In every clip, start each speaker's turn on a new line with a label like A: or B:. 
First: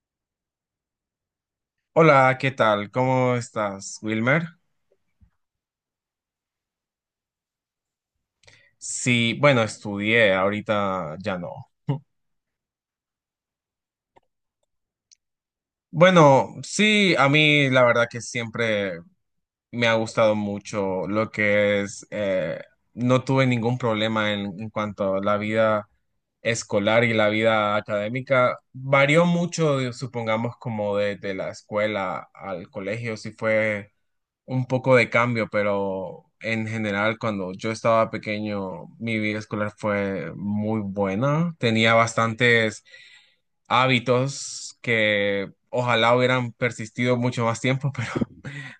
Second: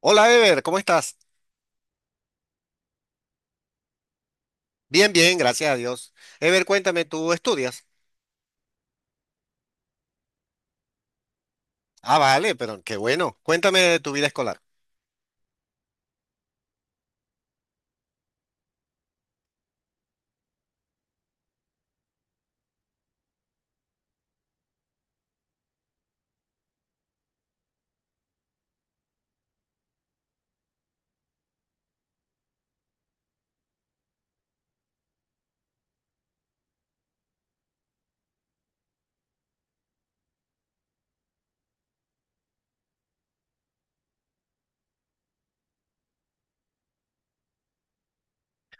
A: Hola, Ever, ¿cómo estás?
B: Hola, ¿qué tal? ¿Cómo estás, Wilmer?
A: Bien, bien, gracias a Dios. Ever, cuéntame, ¿tú estudias?
B: Sí, bueno, estudié, ahorita ya no.
A: Ah, vale, pero qué bueno. Cuéntame de tu vida escolar.
B: Bueno, sí, a mí la verdad que siempre me ha gustado mucho lo que es, no tuve ningún problema en cuanto a la vida escolar y la vida académica. Varió mucho, supongamos, como de la escuela al colegio, si fue un poco de cambio, pero en general cuando yo estaba pequeño, mi vida escolar fue muy buena. Tenía bastantes hábitos que ojalá hubieran persistido mucho más tiempo, pero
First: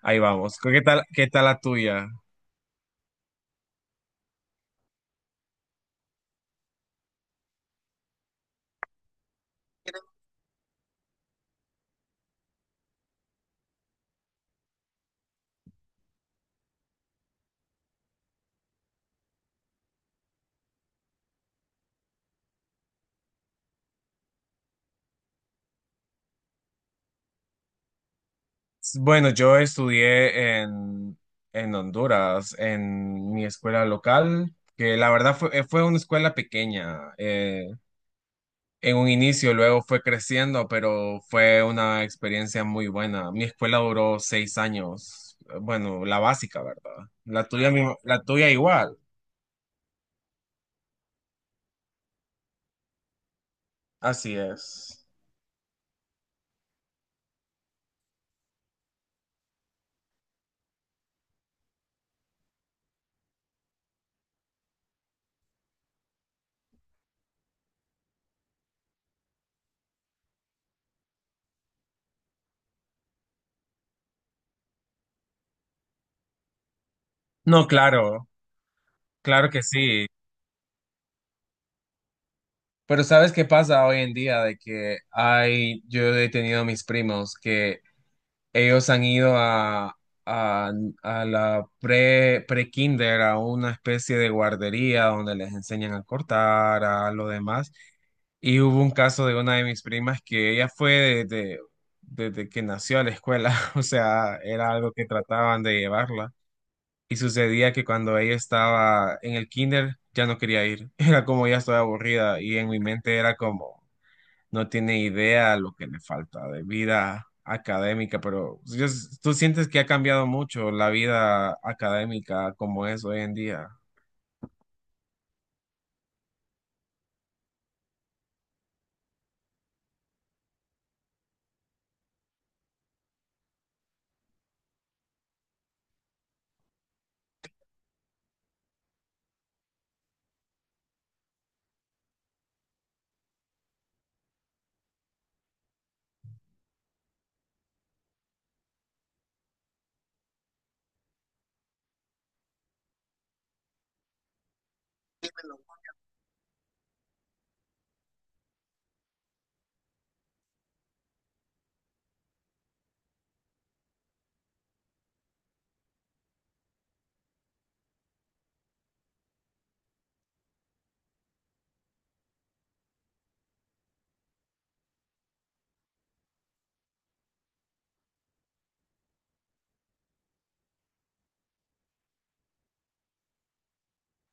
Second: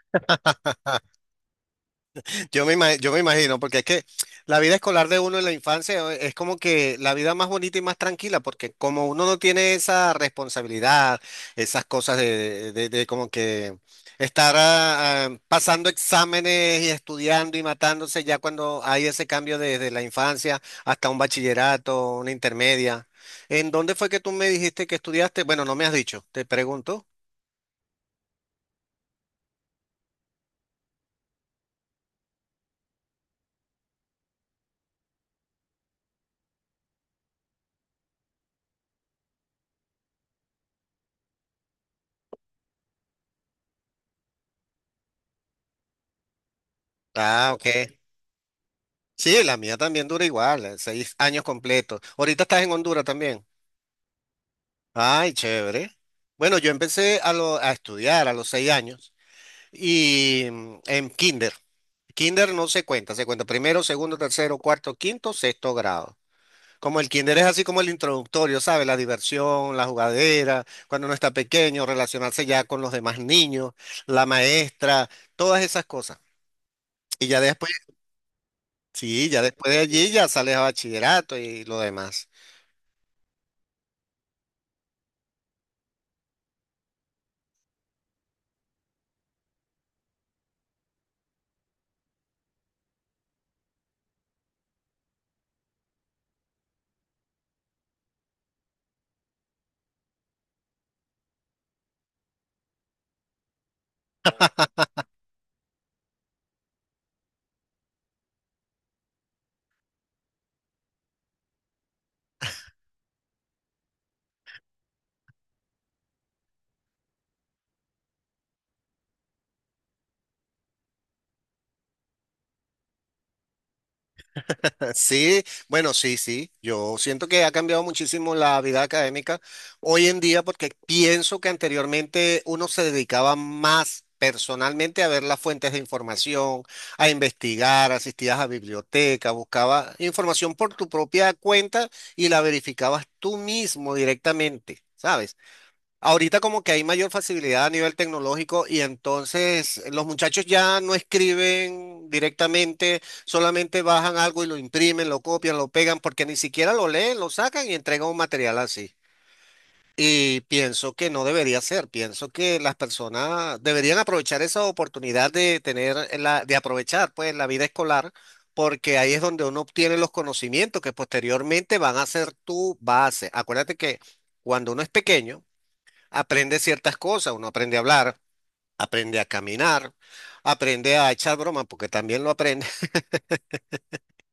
B: ahí vamos. Qué tal la tuya?
A: Yo me imagino, porque es que la vida escolar de uno en la infancia es como que la vida más bonita y más tranquila, porque como uno no tiene esa responsabilidad, esas cosas de como que estar pasando exámenes y estudiando y matándose ya cuando hay ese cambio desde la infancia hasta un bachillerato, una intermedia. ¿En dónde fue que tú me dijiste que estudiaste? Bueno, no me has dicho, te pregunto.
B: Bueno, yo estudié en Honduras, en mi escuela local, que la verdad fue, fue una escuela pequeña. En un inicio, luego fue creciendo, pero fue una experiencia muy buena. Mi escuela duró seis años, bueno, la básica, ¿verdad? La
A: Ah, ok.
B: tuya, la tuya igual.
A: Sí, la mía también dura igual, 6 años completos. Ahorita estás en Honduras también.
B: Así es.
A: Ay, chévere. Bueno, yo empecé a estudiar a los 6 años y en kinder. Kinder no se cuenta, se cuenta primero, segundo, tercero, cuarto, quinto, sexto grado. Como el kinder es así como el introductorio, ¿sabes? La diversión, la jugadera, cuando uno está pequeño, relacionarse ya con los demás niños, la maestra, todas esas cosas. Y ya
B: No,
A: después,
B: claro,
A: sí, ya
B: claro que
A: después de
B: sí.
A: allí ya sales a bachillerato y lo demás.
B: Pero ¿sabes qué pasa hoy en día? De que hay, yo he tenido mis primos que ellos han ido a, a la pre-kinder, a una especie de guardería donde les enseñan a cortar, a lo demás. Y hubo un caso de una de mis primas que ella fue desde que nació a la escuela, o sea, era algo que trataban de llevarla. Y sucedía que cuando ella estaba en el kinder ya no quería ir, era como ya estoy aburrida y en mi mente era como no tiene idea lo que le falta de vida académica, pero pues, tú sientes que ha cambiado mucho la vida académica como es hoy en día.
A: Sí, bueno, sí, sí. Yo siento que ha cambiado muchísimo la vida académica hoy en día porque pienso que anteriormente uno se dedicaba más personalmente a ver las fuentes de información, a investigar, asistías a biblioteca, buscaba información por tu propia cuenta y la verificabas tú mismo directamente, ¿sabes? Ahorita como que hay mayor facilidad a nivel tecnológico y entonces los muchachos ya no escriben directamente, solamente bajan algo y lo imprimen, lo copian, lo pegan, porque ni siquiera lo leen, lo sacan y entregan un material así. Y pienso que no debería ser, pienso que las personas deberían aprovechar esa oportunidad de tener la, de aprovechar pues la vida escolar, porque ahí es donde uno obtiene los conocimientos que posteriormente van a ser tu base. Acuérdate que cuando uno es pequeño, aprende ciertas cosas, uno aprende a hablar, aprende a caminar, aprende a echar broma, porque también lo aprende.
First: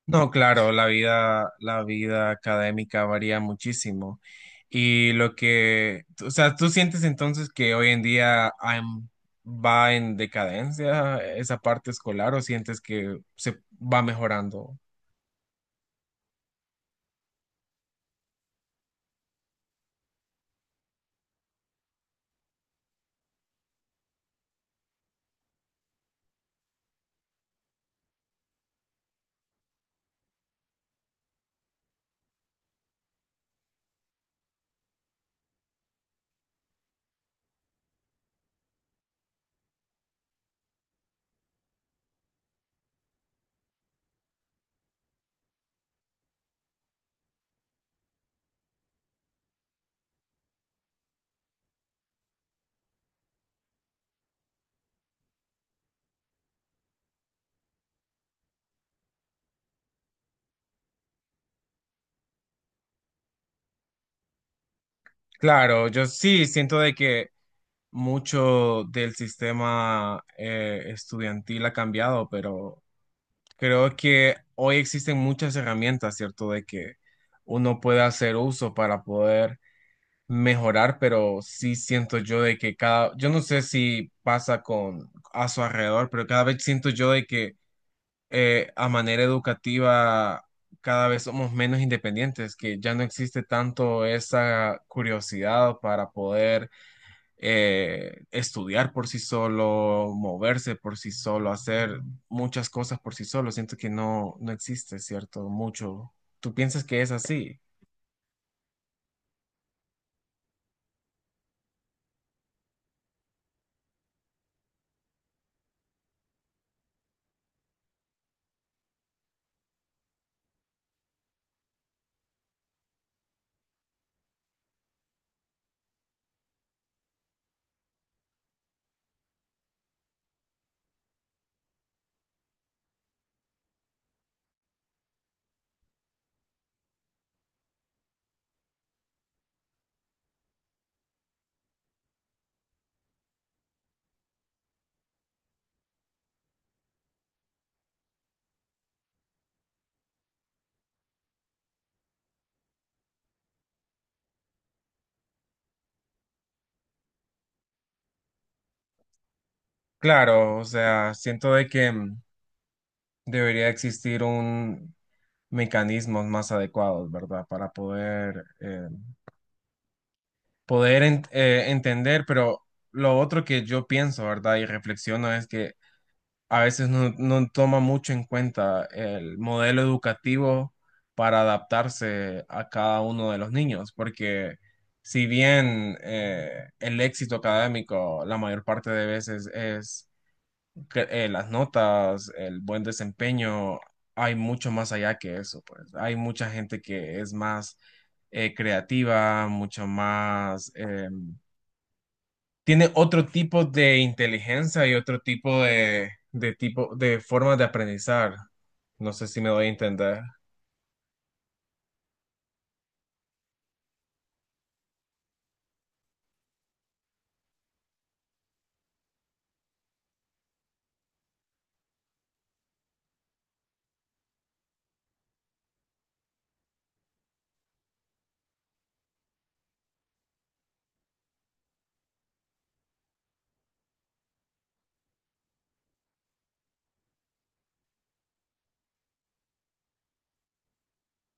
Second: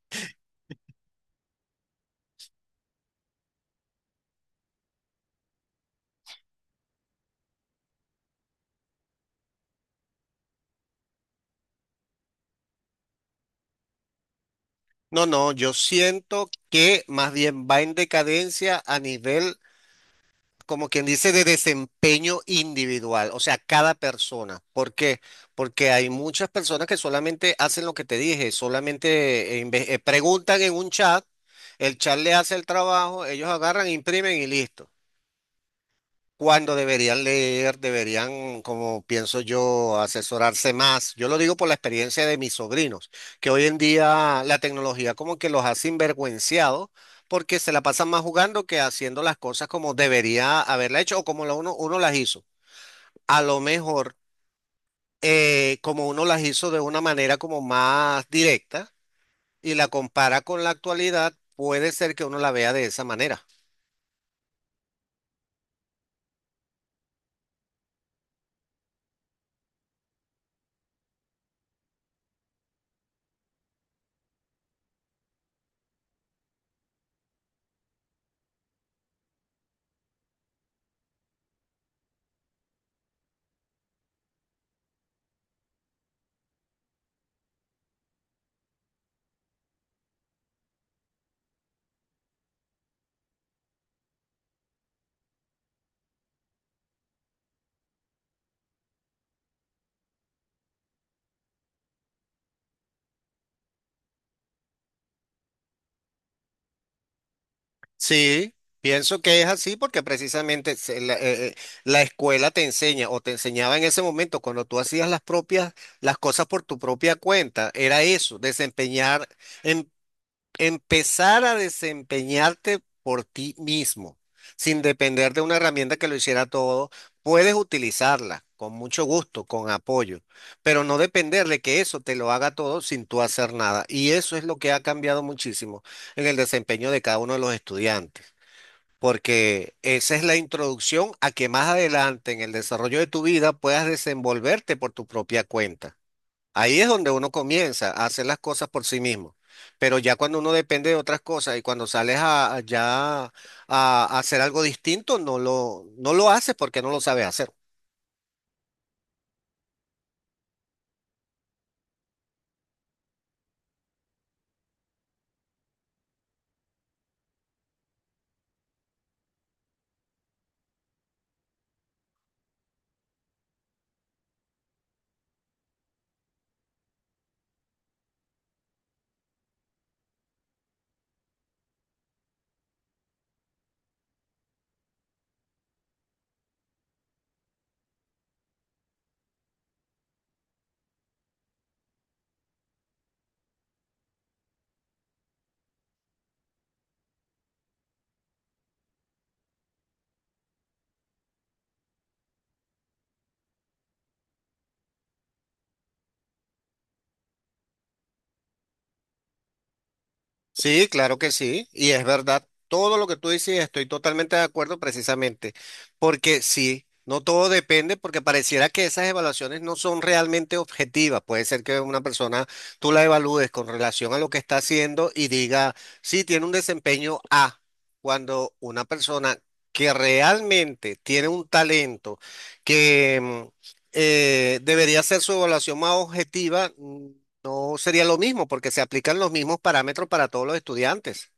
B: No, claro, la vida académica varía muchísimo. Y lo que, o sea, ¿tú sientes entonces que hoy en día va en decadencia esa parte escolar o sientes que se va mejorando?
A: No, no, yo siento que más bien va en decadencia a nivel, como quien dice, de desempeño individual, o sea, cada persona. ¿Por qué? Porque hay muchas personas que solamente hacen lo que te dije, solamente preguntan en un chat, el chat le hace el trabajo, ellos agarran, imprimen y listo. Cuando deberían leer, deberían, como pienso yo, asesorarse más. Yo lo digo por la experiencia de mis sobrinos, que hoy en día la tecnología como que los ha sinvergüenciado porque se la pasan más jugando que haciendo las cosas como debería haberla hecho o como lo uno las hizo. A lo mejor, como uno las hizo de una manera como más directa y la compara con la actualidad, puede ser que uno la vea de esa manera.
B: Claro, yo sí siento de que mucho del sistema estudiantil ha cambiado, pero creo que hoy existen muchas herramientas, ¿cierto? De que uno puede hacer uso para poder mejorar, pero sí siento yo de que cada, yo no sé si pasa con a su alrededor, pero cada vez siento yo de que a manera educativa cada vez somos menos independientes, que ya no existe tanto esa curiosidad para poder estudiar por sí solo, moverse por sí solo, hacer muchas cosas por sí solo. Siento que no, no existe, ¿cierto? Mucho. ¿Tú piensas que es así?
A: Sí, pienso que es así porque precisamente la escuela te enseña o te enseñaba en ese momento cuando tú hacías las propias, las cosas por tu propia cuenta, era eso, desempeñar, em- empezar a desempeñarte por ti mismo, sin depender de una herramienta que lo hiciera todo, puedes utilizarla con mucho gusto, con apoyo, pero no depender de que eso te lo haga todo sin tú hacer nada. Y eso es lo que ha cambiado muchísimo en el desempeño de cada uno de los estudiantes porque esa es la introducción a que más adelante en el desarrollo de tu vida puedas desenvolverte por tu propia cuenta. Ahí es donde uno comienza a hacer las cosas por sí mismo. Pero ya cuando uno depende de otras cosas y cuando sales a hacer algo distinto, no lo haces porque no lo sabes hacer.
B: Claro, o sea, siento de que debería existir un mecanismos más adecuados, ¿verdad? Para poder, poder entender, pero lo otro que yo pienso, ¿verdad? Y reflexiono es que a veces no, no toma mucho en cuenta el modelo educativo para adaptarse a cada uno de los niños, porque si bien el éxito académico la mayor parte de veces es las notas, el buen desempeño, hay mucho más allá que eso, pues. Hay mucha gente que es más creativa, mucho más, tiene otro tipo de inteligencia y otro tipo de tipo de formas de aprendizar. No sé si me doy a entender.
A: Sí, claro que sí, y es verdad, todo lo que tú dices, estoy totalmente de acuerdo precisamente, porque sí, no todo depende, porque pareciera que esas evaluaciones no son realmente objetivas, puede ser que una persona tú la evalúes con relación a lo que está haciendo y diga, sí, tiene un desempeño A, cuando una persona que realmente tiene un talento que debería ser su evaluación más objetiva. No sería lo mismo porque se aplican los mismos parámetros para todos los estudiantes.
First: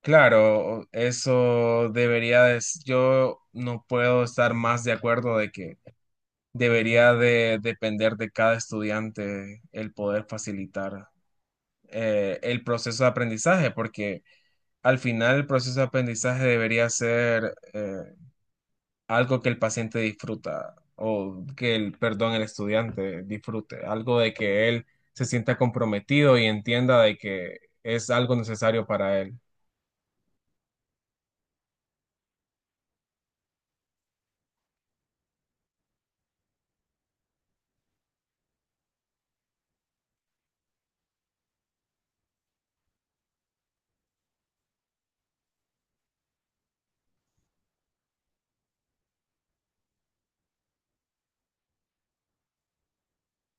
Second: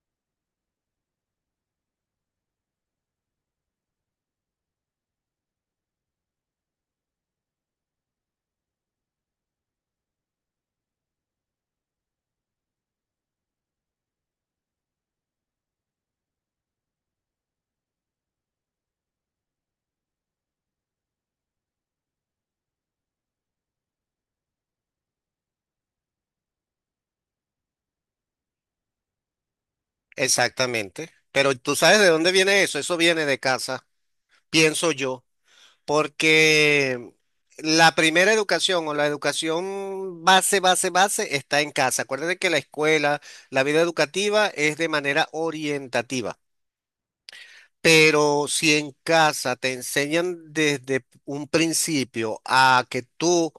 B: Claro, eso debería de, yo no puedo estar más de acuerdo de que debería de depender de cada estudiante el poder facilitar. El proceso de aprendizaje, porque al final el proceso de aprendizaje debería ser algo que el paciente disfruta o que el, perdón, el estudiante disfrute, algo de que él se sienta comprometido y entienda de que es algo necesario para él.
A: Exactamente. Pero tú sabes de dónde viene eso. Eso viene de casa, pienso yo, porque la primera educación o la educación base, base, base está en casa. Acuérdate que la escuela, la vida educativa es de manera orientativa. Pero si en casa te enseñan desde un principio a que tú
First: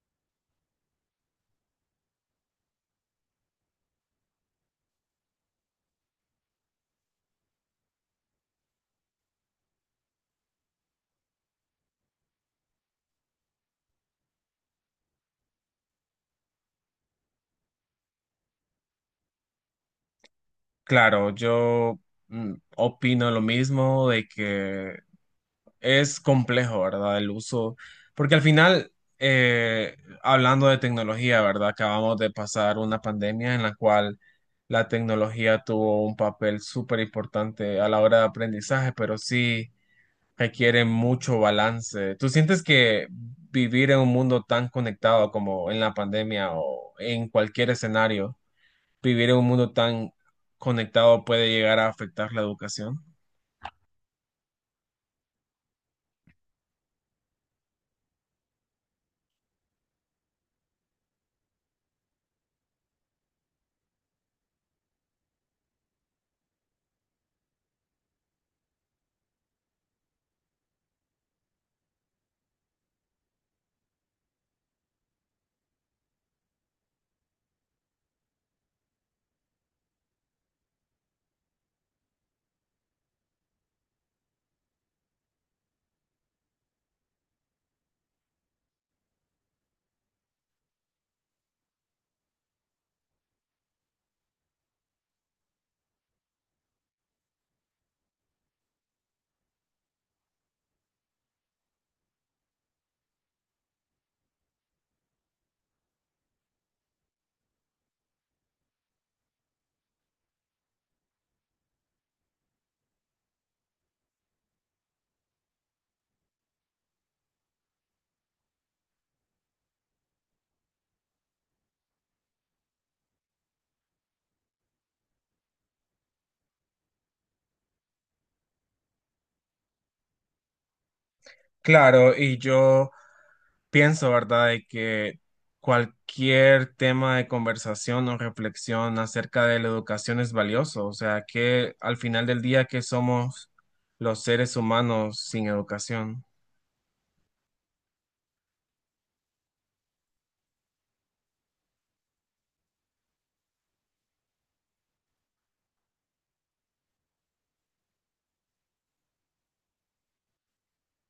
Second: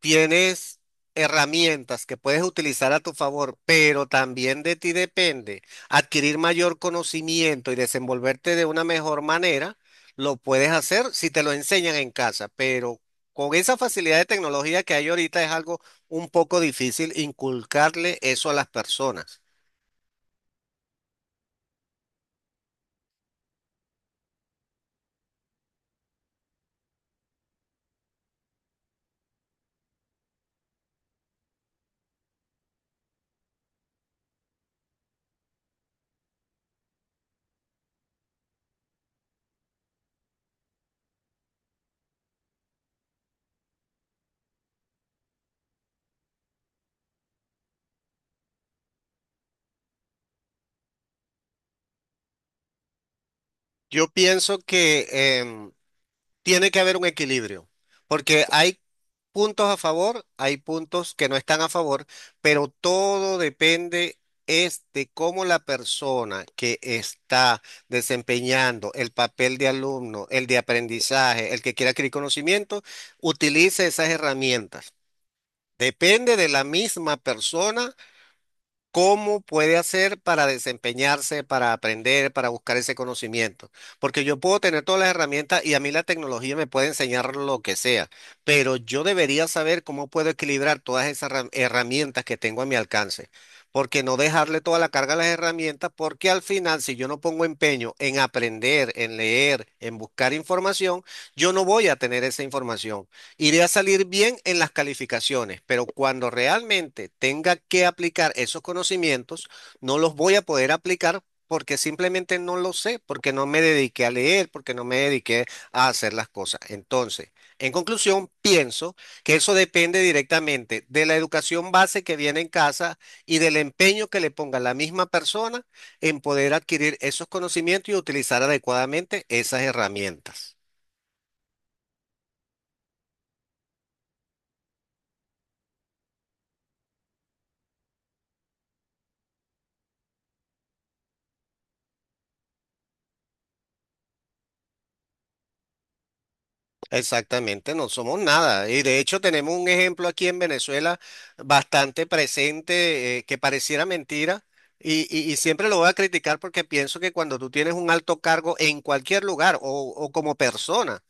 A: tienes herramientas que puedes utilizar a tu favor, pero también de ti depende adquirir mayor conocimiento y desenvolverte de una mejor manera, lo puedes hacer si te lo enseñan en casa, pero con esa facilidad de tecnología que hay ahorita es algo un poco difícil inculcarle eso a las personas.
B: Claro, yo opino lo mismo de que es complejo, ¿verdad? El uso, porque al final, eh, hablando de tecnología, ¿verdad? Acabamos de pasar una pandemia en la cual la tecnología tuvo un papel súper importante a la hora de aprendizaje, pero sí requiere mucho balance. ¿Tú sientes que vivir en un mundo tan conectado como en la pandemia o en cualquier escenario, vivir en un mundo tan conectado puede llegar a afectar la educación?
A: Yo pienso que... em, tiene que haber un equilibrio, porque hay puntos a favor, hay puntos que no están a favor, pero todo depende es de cómo la persona que está desempeñando el papel de alumno, el de aprendizaje, el que quiera adquirir conocimiento, utilice esas herramientas. Depende de la misma persona. ¿Cómo puede hacer para desempeñarse, para aprender, para buscar ese conocimiento? Porque yo puedo tener todas las herramientas y a mí la tecnología me puede enseñar lo que sea, pero yo debería saber cómo puedo equilibrar todas esas herramientas que tengo a mi alcance. Porque no dejarle toda la carga a las herramientas, porque al final, si yo no pongo empeño en aprender, en leer, en buscar información, yo no voy a tener esa información. Iré a salir bien en las calificaciones, pero cuando realmente tenga que aplicar esos conocimientos, no los voy a poder aplicar porque simplemente no lo sé, porque no me dediqué a leer, porque no me dediqué a hacer las cosas. Entonces, en conclusión, pienso que eso depende directamente de la educación base que viene en casa y del empeño que le ponga la misma persona en poder adquirir esos conocimientos y utilizar adecuadamente esas herramientas.
B: Claro, y yo pienso, ¿verdad?, de que cualquier tema de conversación o reflexión acerca de la educación es valioso, o sea, que al final del día, ¿que somos los seres humanos sin educación?
A: Exactamente, no somos nada. Y de hecho tenemos un ejemplo aquí en Venezuela bastante presente, que pareciera mentira. Y, y siempre lo voy a criticar porque pienso que cuando tú tienes un alto cargo en cualquier lugar o como persona,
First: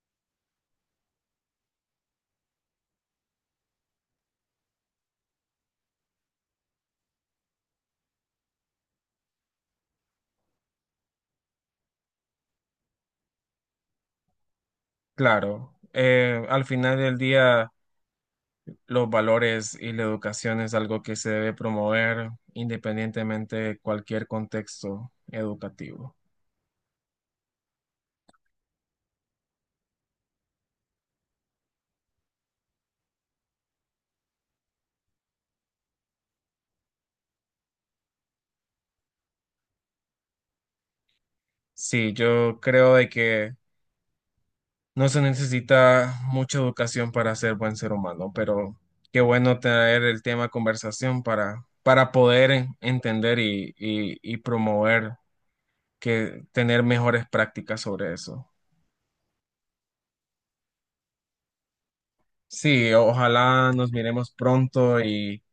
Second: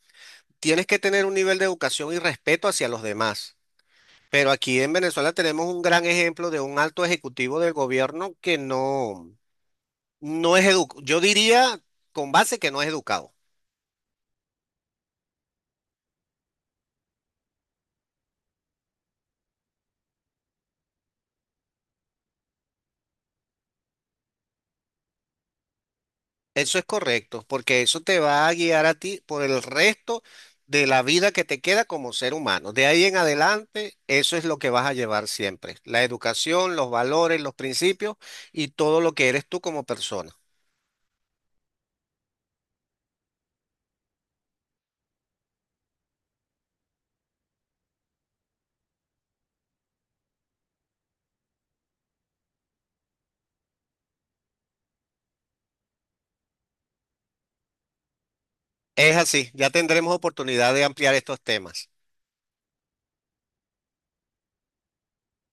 A: tienes que tener un nivel de educación y respeto hacia los demás. Pero aquí en Venezuela tenemos un gran ejemplo de un alto ejecutivo del gobierno que no, no es educado. Yo diría con base que no es educado.
B: Claro, al final del día, los valores y la educación es algo que se debe promover independientemente de cualquier contexto educativo.
A: Eso es correcto, porque eso te va a guiar a ti por el resto de la vida que te queda como ser humano. De ahí en adelante, eso es lo que vas a llevar siempre. La educación, los valores, los principios y todo lo que eres tú como persona.
B: Sí, yo creo de que no se necesita mucha educación para ser buen ser humano, pero qué bueno traer el tema a conversación para poder entender y promover que tener mejores prácticas sobre eso.
A: Es así, ya tendremos oportunidad de ampliar estos temas.
B: Sí, ojalá nos miremos pronto y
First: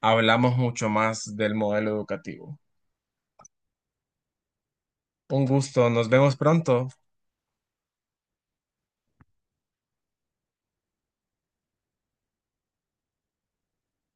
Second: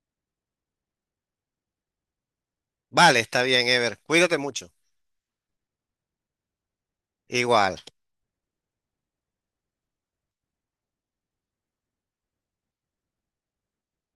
B: hablamos mucho más del modelo educativo.
A: Vale, está bien, Ever. Cuídate mucho.
B: Un gusto, nos vemos pronto.
A: Igual.